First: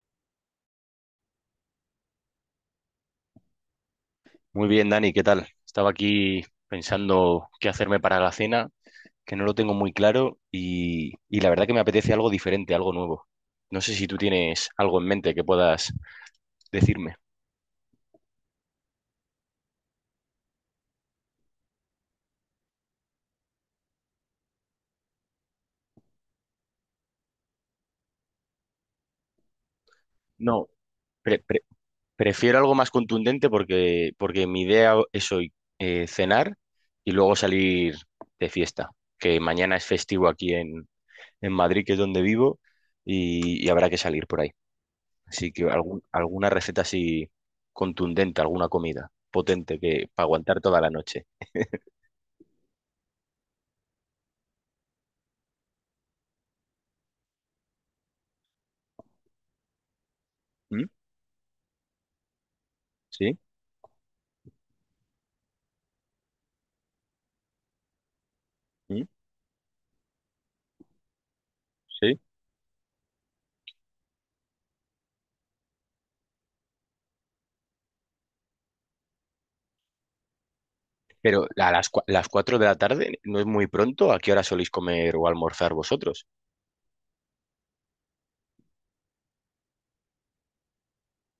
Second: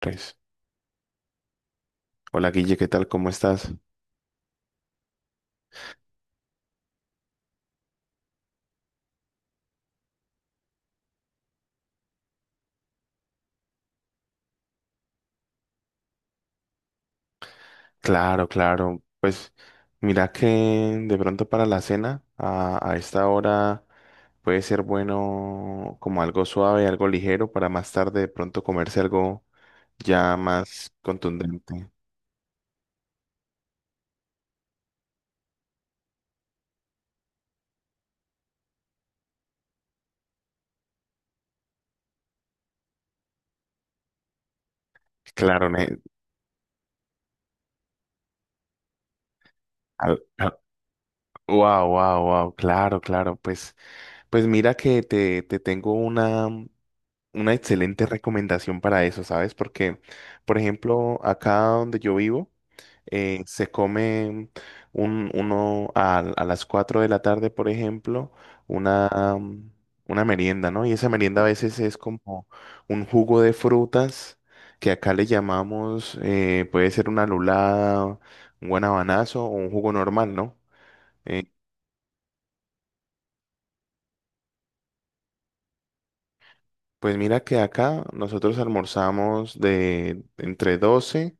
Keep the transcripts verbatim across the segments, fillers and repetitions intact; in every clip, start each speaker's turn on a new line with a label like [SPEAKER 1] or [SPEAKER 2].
[SPEAKER 1] Pues, hola Guille, ¿qué tal? ¿Cómo estás?
[SPEAKER 2] Muy bien, Dani, ¿qué tal? Estaba aquí pensando qué hacerme para la cena, que no lo tengo muy claro y, y la verdad que me apetece algo diferente, algo nuevo. No sé si tú tienes algo en mente que puedas decirme.
[SPEAKER 1] Claro, claro. Pues mira que de pronto para la cena, a, a esta hora puede ser bueno como algo suave, algo ligero, para más tarde de pronto comerse algo ya
[SPEAKER 2] No,
[SPEAKER 1] más
[SPEAKER 2] Pre- pre-
[SPEAKER 1] contundente.
[SPEAKER 2] prefiero algo más contundente porque, porque mi idea es hoy eh, cenar y luego salir de fiesta, que mañana es festivo aquí en, en Madrid, que es donde vivo, y, y habrá que salir por ahí. Así que
[SPEAKER 1] Claro, ne-
[SPEAKER 2] algún- alguna receta así contundente, alguna comida potente que
[SPEAKER 1] al-
[SPEAKER 2] para
[SPEAKER 1] al-
[SPEAKER 2] aguantar toda la noche.
[SPEAKER 1] wow, wow, wow, claro, claro. Pues, pues mira que te, te tengo una. una excelente recomendación para eso, ¿sabes? Porque, por
[SPEAKER 2] ¿Mm?
[SPEAKER 1] ejemplo, acá donde yo vivo,
[SPEAKER 2] ¿Sí?
[SPEAKER 1] eh, se come un, uno a, a las cuatro de la tarde, por ejemplo,
[SPEAKER 2] ¿Mm?
[SPEAKER 1] una, mm, una merienda, ¿no? Y esa merienda a veces es
[SPEAKER 2] ¿Sí?
[SPEAKER 1] como un jugo de frutas que acá le llamamos, eh, puede ser una lulada, un guanabanazo o un jugo normal, ¿no?
[SPEAKER 2] Pero
[SPEAKER 1] Eh,
[SPEAKER 2] a las, cua- las cuatro de la tarde no es muy pronto. ¿A qué hora soléis comer o almorzar vosotros?
[SPEAKER 1] pues mira que acá nosotros almorzamos de entre doce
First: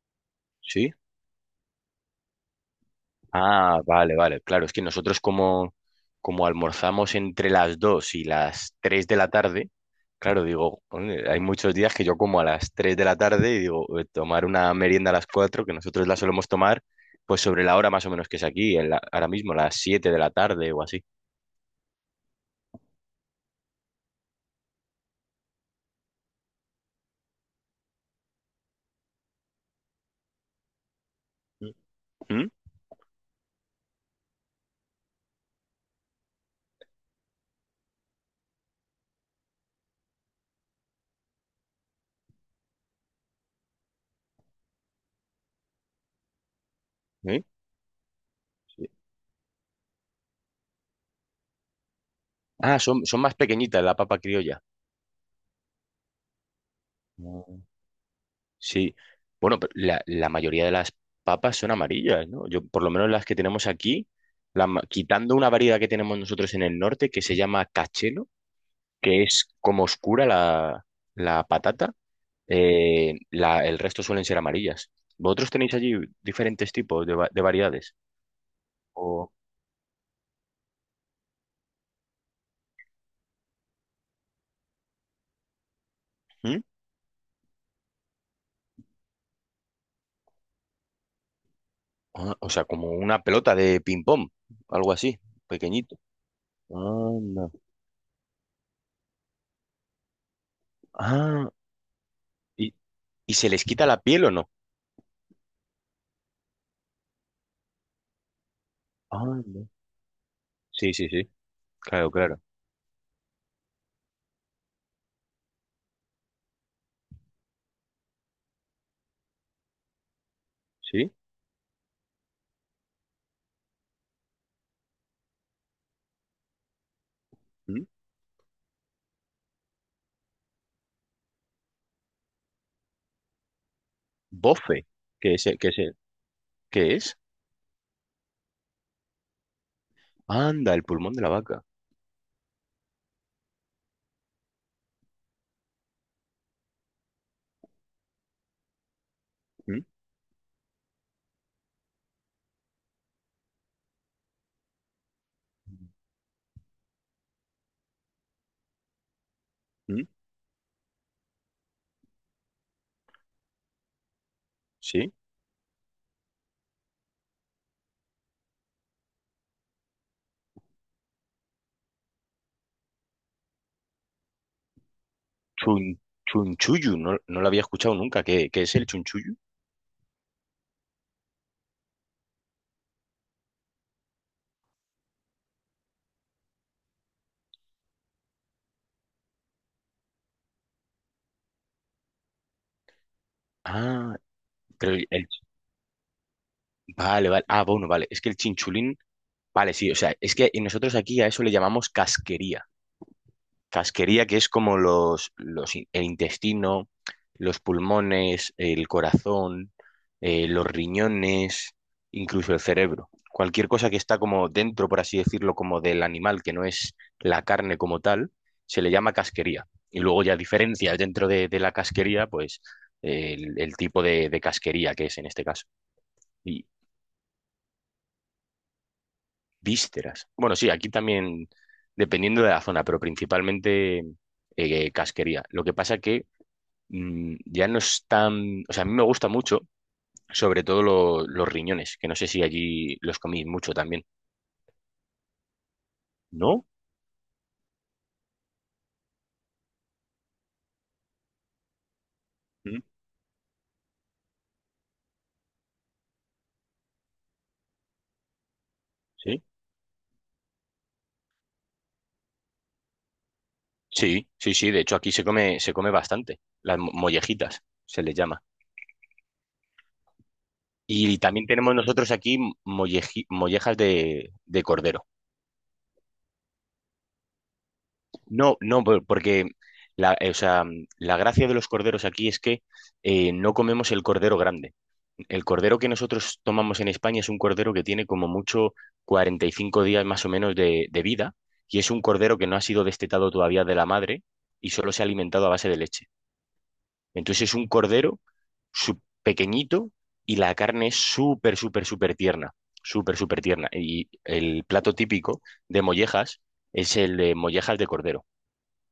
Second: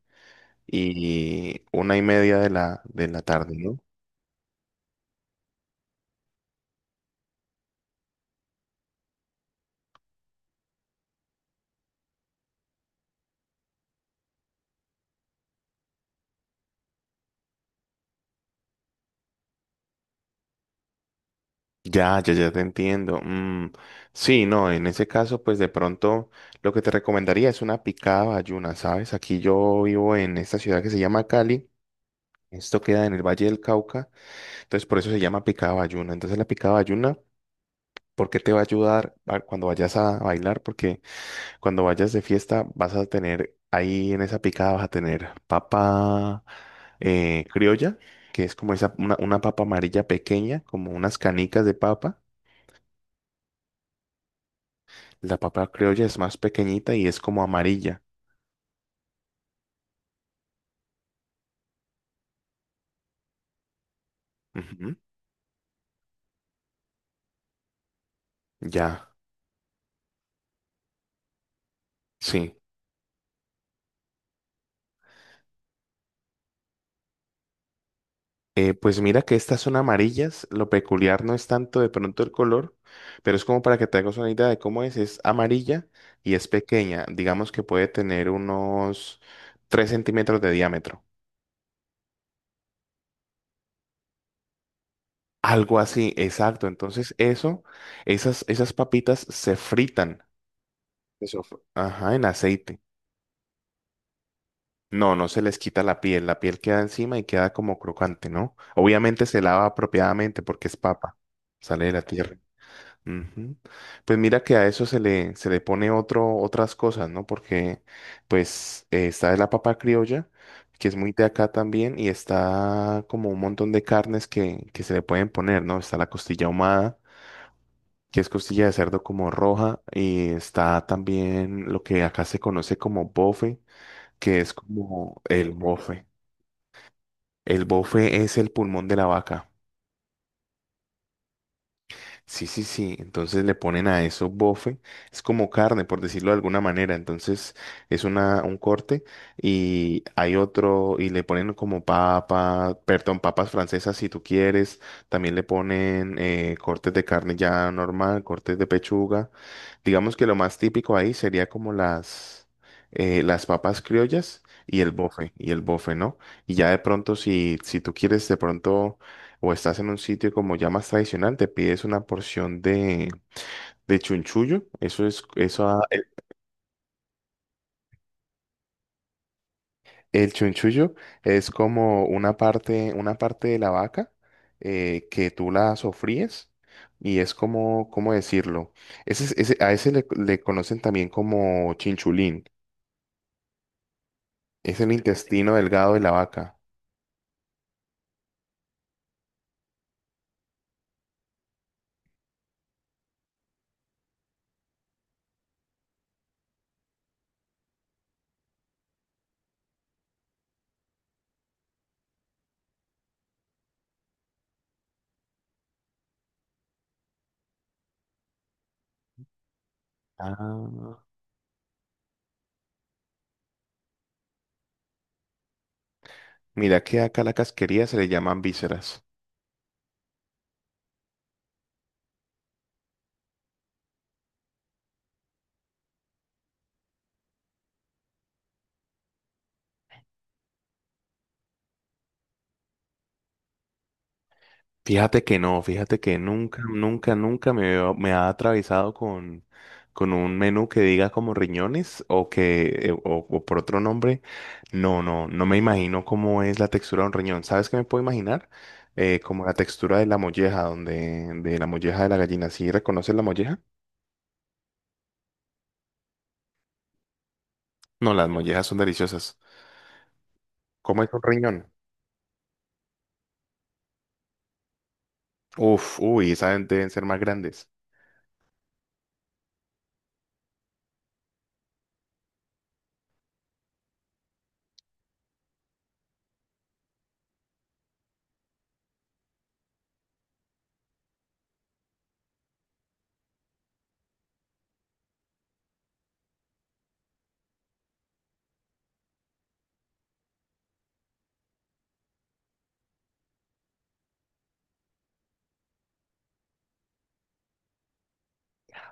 [SPEAKER 2] ¿Sí?
[SPEAKER 1] y una y media de la, de la tarde, ¿no?
[SPEAKER 2] Ah, vale, vale. Claro, es que nosotros como, como almorzamos entre las dos y las tres de la tarde, claro, digo, "Joder, hay muchos días que yo como a las tres de la tarde y digo, eh, tomar una merienda a las cuatro, que nosotros la solemos tomar, pues sobre la hora más o menos que es aquí, en la- ahora mismo, las siete de la tarde o así.
[SPEAKER 1] Ya, ya, ya te entiendo. Mm, sí, no, en ese caso, pues de pronto lo que te recomendaría es una picada bayuna, ¿sabes? Aquí yo vivo en esta ciudad que se llama Cali.
[SPEAKER 2] ¿Mm? ¿Mm?
[SPEAKER 1] Esto queda en el Valle del Cauca, entonces por eso se llama picada bayuna. Entonces la picada bayuna, ¿por qué te va a ayudar a- cuando vayas a bailar? Porque cuando vayas de fiesta, vas a tener ahí en esa picada, vas a tener papa eh, criolla, que es como
[SPEAKER 2] ¿Sí?
[SPEAKER 1] esa, una, una papa amarilla pequeña, como unas canicas de papa.
[SPEAKER 2] Ah, son, son más pequeñitas la papa criolla.
[SPEAKER 1] La papa criolla es más pequeñita y es como amarilla.
[SPEAKER 2] Sí, bueno, pero la, la mayoría de las papas son amarillas, ¿no? Yo, por lo menos las que tenemos aquí, la ma-
[SPEAKER 1] Ujú,
[SPEAKER 2] quitando una variedad que tenemos nosotros en el norte que se llama cachelo,
[SPEAKER 1] ya,
[SPEAKER 2] que es como oscura la, la patata,
[SPEAKER 1] sí.
[SPEAKER 2] eh, la- el resto suelen ser amarillas. ¿Vosotros tenéis allí diferentes tipos de, va- de variedades?
[SPEAKER 1] Eh, pues mira
[SPEAKER 2] O,
[SPEAKER 1] que estas son amarillas. Lo peculiar no es tanto de pronto el color, pero es como para que te hagas una idea de cómo es. Es amarilla y es
[SPEAKER 2] ¿mm?
[SPEAKER 1] pequeña. Digamos que puede tener unos tres centímetros de diámetro.
[SPEAKER 2] Ah, o sea, como una pelota de ping-pong, algo así,
[SPEAKER 1] Algo
[SPEAKER 2] pequeñito.
[SPEAKER 1] así, exacto. Entonces
[SPEAKER 2] Anda.
[SPEAKER 1] eso, esas, esas papitas se fritan. Eso,
[SPEAKER 2] Ah,
[SPEAKER 1] fr- ajá, en
[SPEAKER 2] ¿y,
[SPEAKER 1] aceite.
[SPEAKER 2] y se les quita la piel o no?
[SPEAKER 1] No, no se les quita la piel. La piel queda encima y queda como crocante, ¿no? Obviamente se lava
[SPEAKER 2] Anda.
[SPEAKER 1] apropiadamente porque es
[SPEAKER 2] Sí, sí,
[SPEAKER 1] papa.
[SPEAKER 2] sí.
[SPEAKER 1] Sale de la
[SPEAKER 2] Claro,
[SPEAKER 1] tierra.
[SPEAKER 2] claro.
[SPEAKER 1] Ujú. Pues mira que a eso se le, se le pone otro, otras cosas, ¿no? Porque pues eh, está la papa criolla, que es muy
[SPEAKER 2] ¿Sí?
[SPEAKER 1] de acá también, y está como un montón de carnes que, que se le pueden poner, ¿no? Está la costilla ahumada
[SPEAKER 2] ¿Mm?
[SPEAKER 1] que es costilla de cerdo como roja, y está también lo que acá se conoce como bofe, que es
[SPEAKER 2] Bofe,
[SPEAKER 1] como
[SPEAKER 2] que es,
[SPEAKER 1] el
[SPEAKER 2] el- que es, el-
[SPEAKER 1] bofe.
[SPEAKER 2] que es,
[SPEAKER 1] El bofe es el pulmón de la vaca.
[SPEAKER 2] anda, el pulmón de la vaca.
[SPEAKER 1] Sí, sí, sí. Entonces le ponen a eso bofe. Es como carne, por decirlo de alguna manera. Entonces es una, un corte
[SPEAKER 2] ¿Mm?
[SPEAKER 1] y hay otro y le ponen como papa, perdón, papas francesas si tú quieres. También le ponen eh, cortes de carne ya normal, cortes de pechuga.
[SPEAKER 2] ¿Mm?
[SPEAKER 1] Digamos que lo más típico ahí sería como las, eh, las papas criollas y el
[SPEAKER 2] ¿Sí?
[SPEAKER 1] bofe, y el bofe, ¿no? Y ya de pronto si, si tú quieres de pronto o estás en un sitio como ya más tradicional, te pides una porción de, de chunchullo. Eso es, eso, a-
[SPEAKER 2] Chun,
[SPEAKER 1] el,
[SPEAKER 2] chunchullu, no, no lo había escuchado nunca. ¿Qué, qué es el chunchullu?
[SPEAKER 1] el chunchullo es como una parte, una parte de la vaca eh, que tú la sofríes y es como, ¿cómo decirlo? Ese, es- ese, a ese le, le conocen también como chinchulín.
[SPEAKER 2] Ah,
[SPEAKER 1] Es el
[SPEAKER 2] pero el, el-
[SPEAKER 1] intestino delgado de la vaca.
[SPEAKER 2] vale, vale. Ah, bueno, vale. Es que el chinchulín, vale, sí, o sea, es que nosotros aquí a eso le llamamos casquería. Casquería, que es como los, los, in- el intestino, los pulmones, el corazón, eh, los riñones, incluso el cerebro. Cualquier cosa que está como dentro, por así decirlo, como del animal, que no es la carne como tal, se le llama casquería. Y luego ya diferencia
[SPEAKER 1] Ah.
[SPEAKER 2] dentro de, de la casquería, pues eh, el, el tipo de, de casquería que es en este caso. Y
[SPEAKER 1] Mira que acá a la casquería se le llaman vísceras.
[SPEAKER 2] vísceras. Bueno, sí, aquí también, dependiendo de la zona, pero principalmente eh, casquería. Lo que pasa que mm, ya no es tan... O sea, a mí me gusta mucho, sobre todo lo- los riñones, que no sé si allí los coméis mucho también.
[SPEAKER 1] Fíjate que no, fíjate que nunca,
[SPEAKER 2] ¿No?
[SPEAKER 1] nunca, nunca me, veo- me ha atravesado con, con un menú que diga como riñones o que
[SPEAKER 2] Mm.
[SPEAKER 1] eh, o, o por otro nombre. No, no, no me imagino cómo es la textura de un riñón. ¿Sabes qué me puedo imaginar? Eh,
[SPEAKER 2] Sí.
[SPEAKER 1] como la textura de la molleja, donde, de la molleja de la gallina. ¿Sí reconoces la molleja?
[SPEAKER 2] Sí, sí, sí. De hecho, aquí se come, se come bastante. Las mo- mollejitas, se
[SPEAKER 1] No,
[SPEAKER 2] les
[SPEAKER 1] las
[SPEAKER 2] llama.
[SPEAKER 1] mollejas son deliciosas. ¿Cómo es
[SPEAKER 2] Y
[SPEAKER 1] un
[SPEAKER 2] también
[SPEAKER 1] riñón?
[SPEAKER 2] tenemos nosotros aquí molleji- mollejas de, de cordero.
[SPEAKER 1] Uf, uy, esas deben ser más grandes.
[SPEAKER 2] No, no, por- porque la, eh, o sea, la gracia de los corderos aquí es que eh, no comemos el cordero grande. El cordero que nosotros tomamos en España es un cordero que tiene como mucho cuarenta y cinco días más o menos de, de vida y es un cordero que no ha sido destetado todavía de la madre y solo se ha alimentado a base de leche. Entonces es un cordero su- pequeñito y la carne es súper, súper, súper tierna, súper, súper tierna. Y el plato típico de mollejas es el de mollejas de cordero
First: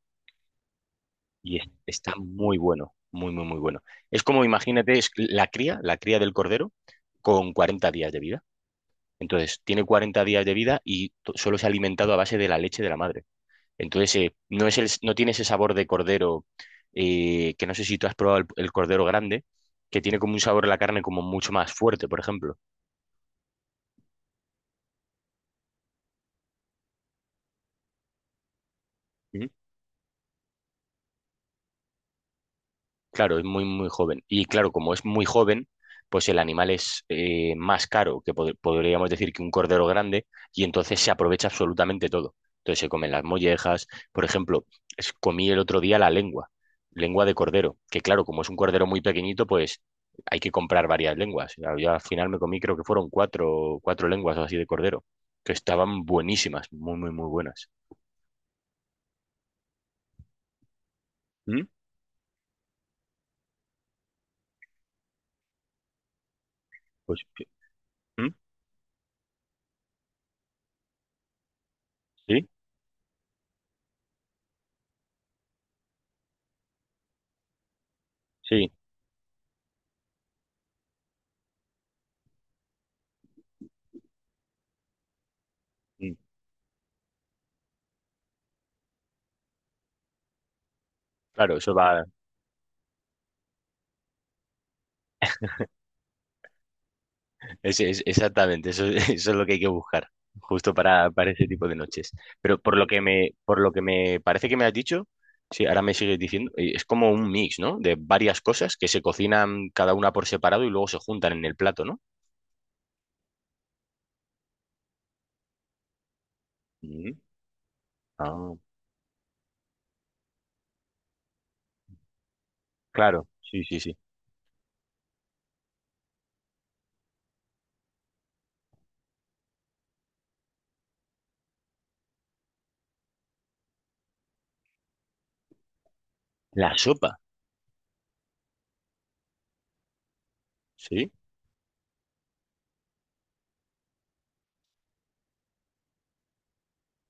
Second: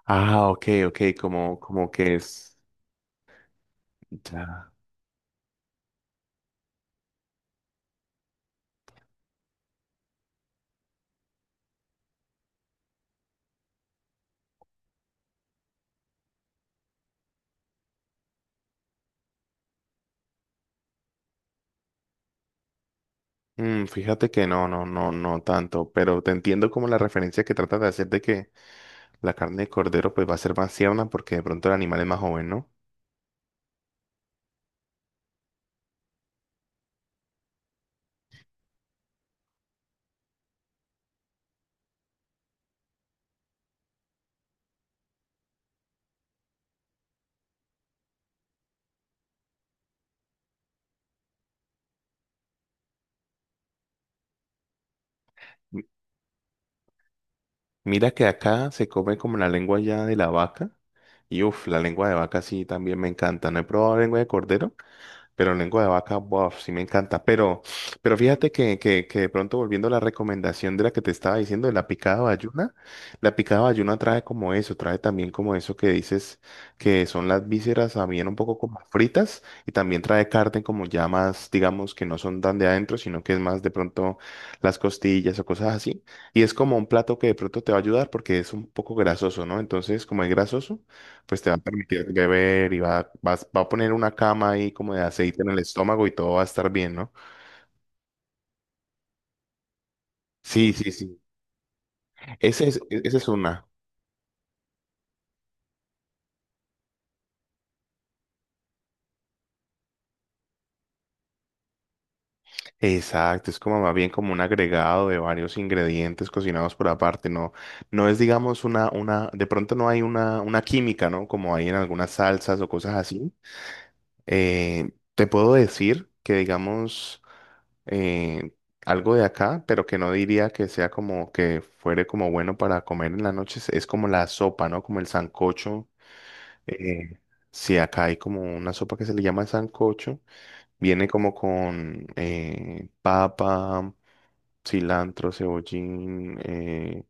[SPEAKER 1] Ah, ok, ok, como,
[SPEAKER 2] y es-
[SPEAKER 1] como
[SPEAKER 2] está
[SPEAKER 1] que es.
[SPEAKER 2] muy bueno, muy, muy, muy bueno. Es como,
[SPEAKER 1] Ya.
[SPEAKER 2] imagínate, es la cría, la cría del cordero con cuarenta días de vida. Entonces, tiene cuarenta días de vida y to- solo se ha alimentado a base de la leche de la madre. Entonces, eh, no es el, no tiene ese sabor de cordero, eh, que no sé si tú has probado el, el cordero grande, que tiene como un sabor a la carne como mucho más fuerte, por ejemplo.
[SPEAKER 1] Mm, fíjate que no, no, no, no tanto, pero te entiendo como la referencia que trata de hacer de que la carne de cordero pues va a ser más tierna porque de pronto el animal es más joven, ¿no?
[SPEAKER 2] Claro, es muy, muy joven. Y claro, como es muy joven, pues el animal es eh, más caro que pod- podríamos decir que un cordero grande y entonces se aprovecha absolutamente todo. Entonces se comen las mollejas. Por ejemplo, es- comí el otro día la lengua, lengua de cordero, que claro, como es un cordero muy pequeñito, pues hay que comprar varias lenguas. Yo al final me comí, creo que fueron cuatro, cuatro lenguas o así de cordero, que
[SPEAKER 1] M-
[SPEAKER 2] estaban buenísimas, muy, muy, muy buenas.
[SPEAKER 1] Mira que acá se come como la lengua ya de la vaca y uff,
[SPEAKER 2] ¿Mm?
[SPEAKER 1] la lengua de vaca sí también me encanta. No he probado lengua de cordero. Pero lengua de vaca, bof, sí me
[SPEAKER 2] Pues,
[SPEAKER 1] encanta. Pero, pero
[SPEAKER 2] ¿mm?
[SPEAKER 1] fíjate que, que, que de pronto volviendo a la recomendación de la que te estaba diciendo, de la picada
[SPEAKER 2] ¿Sí?
[SPEAKER 1] bayuna, la picada bayuna trae como eso, trae también como eso que dices que son las vísceras también un poco
[SPEAKER 2] Sí.
[SPEAKER 1] como fritas y también trae carne como ya más, digamos, que no son tan de adentro, sino que es más de pronto las costillas o cosas así.
[SPEAKER 2] Mm.
[SPEAKER 1] Y es como un plato que de pronto te va a ayudar porque es un poco grasoso, ¿no? Entonces, como es grasoso pues te va
[SPEAKER 2] Claro,
[SPEAKER 1] a
[SPEAKER 2] eso
[SPEAKER 1] permitir
[SPEAKER 2] va.
[SPEAKER 1] que beber y va, vas- va a poner una cama ahí como de aceite en el estómago y todo va a estar bien, ¿no?
[SPEAKER 2] Es, es- exactamente, eso, eso es lo que hay que buscar,
[SPEAKER 1] Sí,
[SPEAKER 2] justo
[SPEAKER 1] sí,
[SPEAKER 2] para,
[SPEAKER 1] sí.
[SPEAKER 2] para ese tipo de noches. Pero
[SPEAKER 1] Ese
[SPEAKER 2] por
[SPEAKER 1] es,
[SPEAKER 2] lo que
[SPEAKER 1] e- esa es
[SPEAKER 2] me, por
[SPEAKER 1] una.
[SPEAKER 2] lo que me parece que me has dicho, sí, ahora me sigues diciendo, eh, es como un mix, ¿no? De varias cosas que se cocinan cada una por separado y luego se juntan en el plato, ¿no?
[SPEAKER 1] Exacto, es como más bien como un agregado de varios ingredientes cocinados por
[SPEAKER 2] Mm.
[SPEAKER 1] aparte, ¿no? No es,
[SPEAKER 2] Ah,
[SPEAKER 1] digamos, una, una, de pronto no hay una, una química, ¿no? Como hay en algunas salsas o cosas
[SPEAKER 2] claro,
[SPEAKER 1] así.
[SPEAKER 2] sí, sí, sí.
[SPEAKER 1] Eh, te puedo decir que digamos eh, algo de acá, pero que no diría que sea como que fuere como bueno para comer en la noche, es es como la sopa, ¿no? Como el sancocho.
[SPEAKER 2] La sopa,
[SPEAKER 1] Eh, si acá hay como una sopa que se le llama sancocho, viene
[SPEAKER 2] sí.
[SPEAKER 1] como con eh, papa, cilantro, cebollín, eh,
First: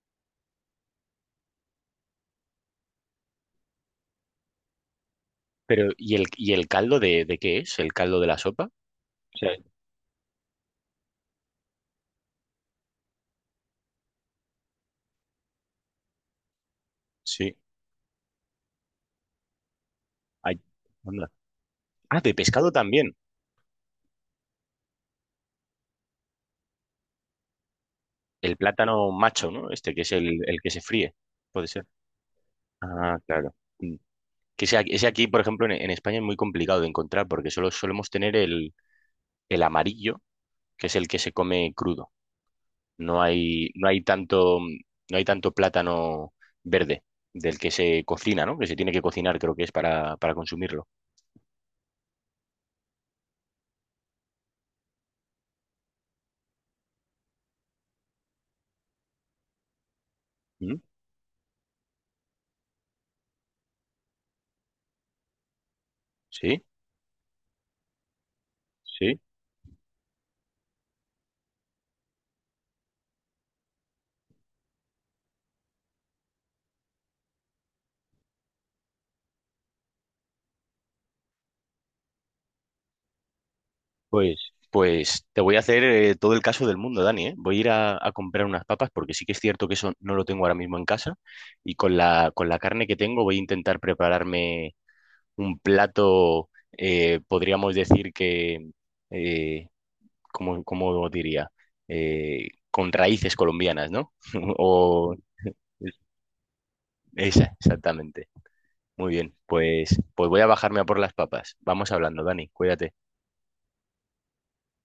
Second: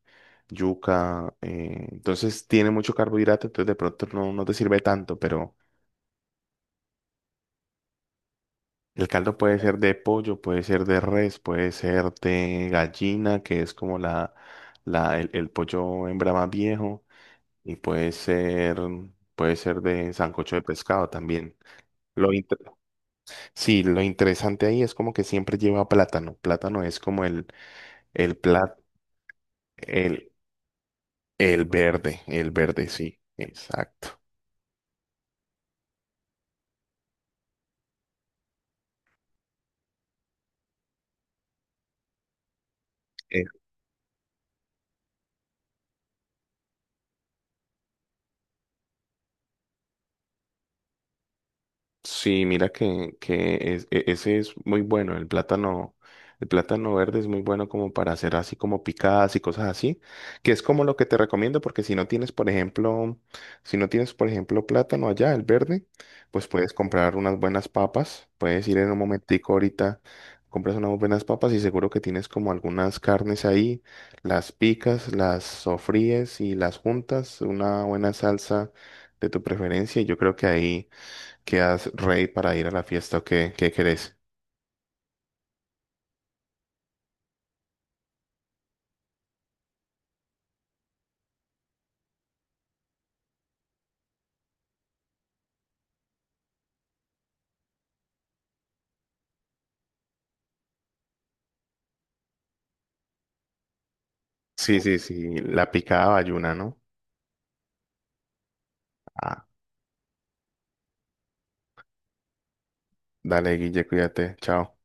[SPEAKER 1] yuca. eh, entonces tiene mucho carbohidrato, entonces de pronto no, no te sirve tanto, pero.
[SPEAKER 2] Pero, ¿y el, y el caldo de, de qué es? ¿El caldo de la sopa?
[SPEAKER 1] El caldo
[SPEAKER 2] O sea,
[SPEAKER 1] puede ser de pollo, puede ser de res, puede ser de gallina, que es como la, la, el, el pollo hembra más viejo,
[SPEAKER 2] sí.
[SPEAKER 1] y puede ser, puede ser de sancocho
[SPEAKER 2] Ay,
[SPEAKER 1] de pescado
[SPEAKER 2] anda.
[SPEAKER 1] también.
[SPEAKER 2] Ah,
[SPEAKER 1] Lo
[SPEAKER 2] de
[SPEAKER 1] inter-
[SPEAKER 2] pescado también.
[SPEAKER 1] sí, lo interesante ahí es como que siempre lleva plátano. Plátano es como el, el
[SPEAKER 2] El
[SPEAKER 1] plat,
[SPEAKER 2] plátano macho, ¿no? Este que es
[SPEAKER 1] el,
[SPEAKER 2] el, el que se fríe.
[SPEAKER 1] el
[SPEAKER 2] Puede ser.
[SPEAKER 1] verde, el verde, sí,
[SPEAKER 2] Ah, claro. Mm.
[SPEAKER 1] exacto.
[SPEAKER 2] Que ese, aquí, ese aquí, por ejemplo, en, en España es muy complicado de encontrar porque solo solemos tener el, el amarillo, que es el que se come crudo. No hay, no hay tanto, no hay tanto plátano verde del que se cocina, ¿no? Que se tiene que cocinar, creo que es para, para consumirlo.
[SPEAKER 1] Sí, mira que, que es- e- ese es muy bueno, el plátano, el plátano verde es muy bueno como para hacer así como picadas y cosas así, que es
[SPEAKER 2] Mm.
[SPEAKER 1] como lo que te recomiendo porque si no tienes, por ejemplo, si no tienes, por ejemplo, plátano allá, el verde, pues
[SPEAKER 2] Sí,
[SPEAKER 1] puedes comprar unas buenas papas, puedes ir en un
[SPEAKER 2] sí.
[SPEAKER 1] momentico ahorita, compras unas buenas papas y seguro que tienes como algunas carnes ahí, las picas, las sofríes y las juntas, una buena salsa de tu preferencia y yo creo que ahí. ¿Qué quedas rey para ir a la fiesta o qué, qué querés?
[SPEAKER 2] Pues, pues te voy a hacer eh, todo el caso del mundo, Dani, ¿eh? Voy a ir a, a comprar unas papas porque sí que es cierto que eso no lo tengo ahora mismo en casa y con la, con la carne que tengo voy a intentar prepararme un plato, eh, podríamos decir que, eh, ¿cómo, cómo diría? Eh, con raíces colombianas, ¿no?
[SPEAKER 1] Sí, sí,
[SPEAKER 2] O
[SPEAKER 1] sí, la picada bayuna, ¿no?
[SPEAKER 2] esa, exactamente. Muy bien,
[SPEAKER 1] Ah,
[SPEAKER 2] pues, pues voy a bajarme a por las papas. Vamos hablando, Dani, cuídate.
[SPEAKER 1] dale, Guille, cuídate, chao.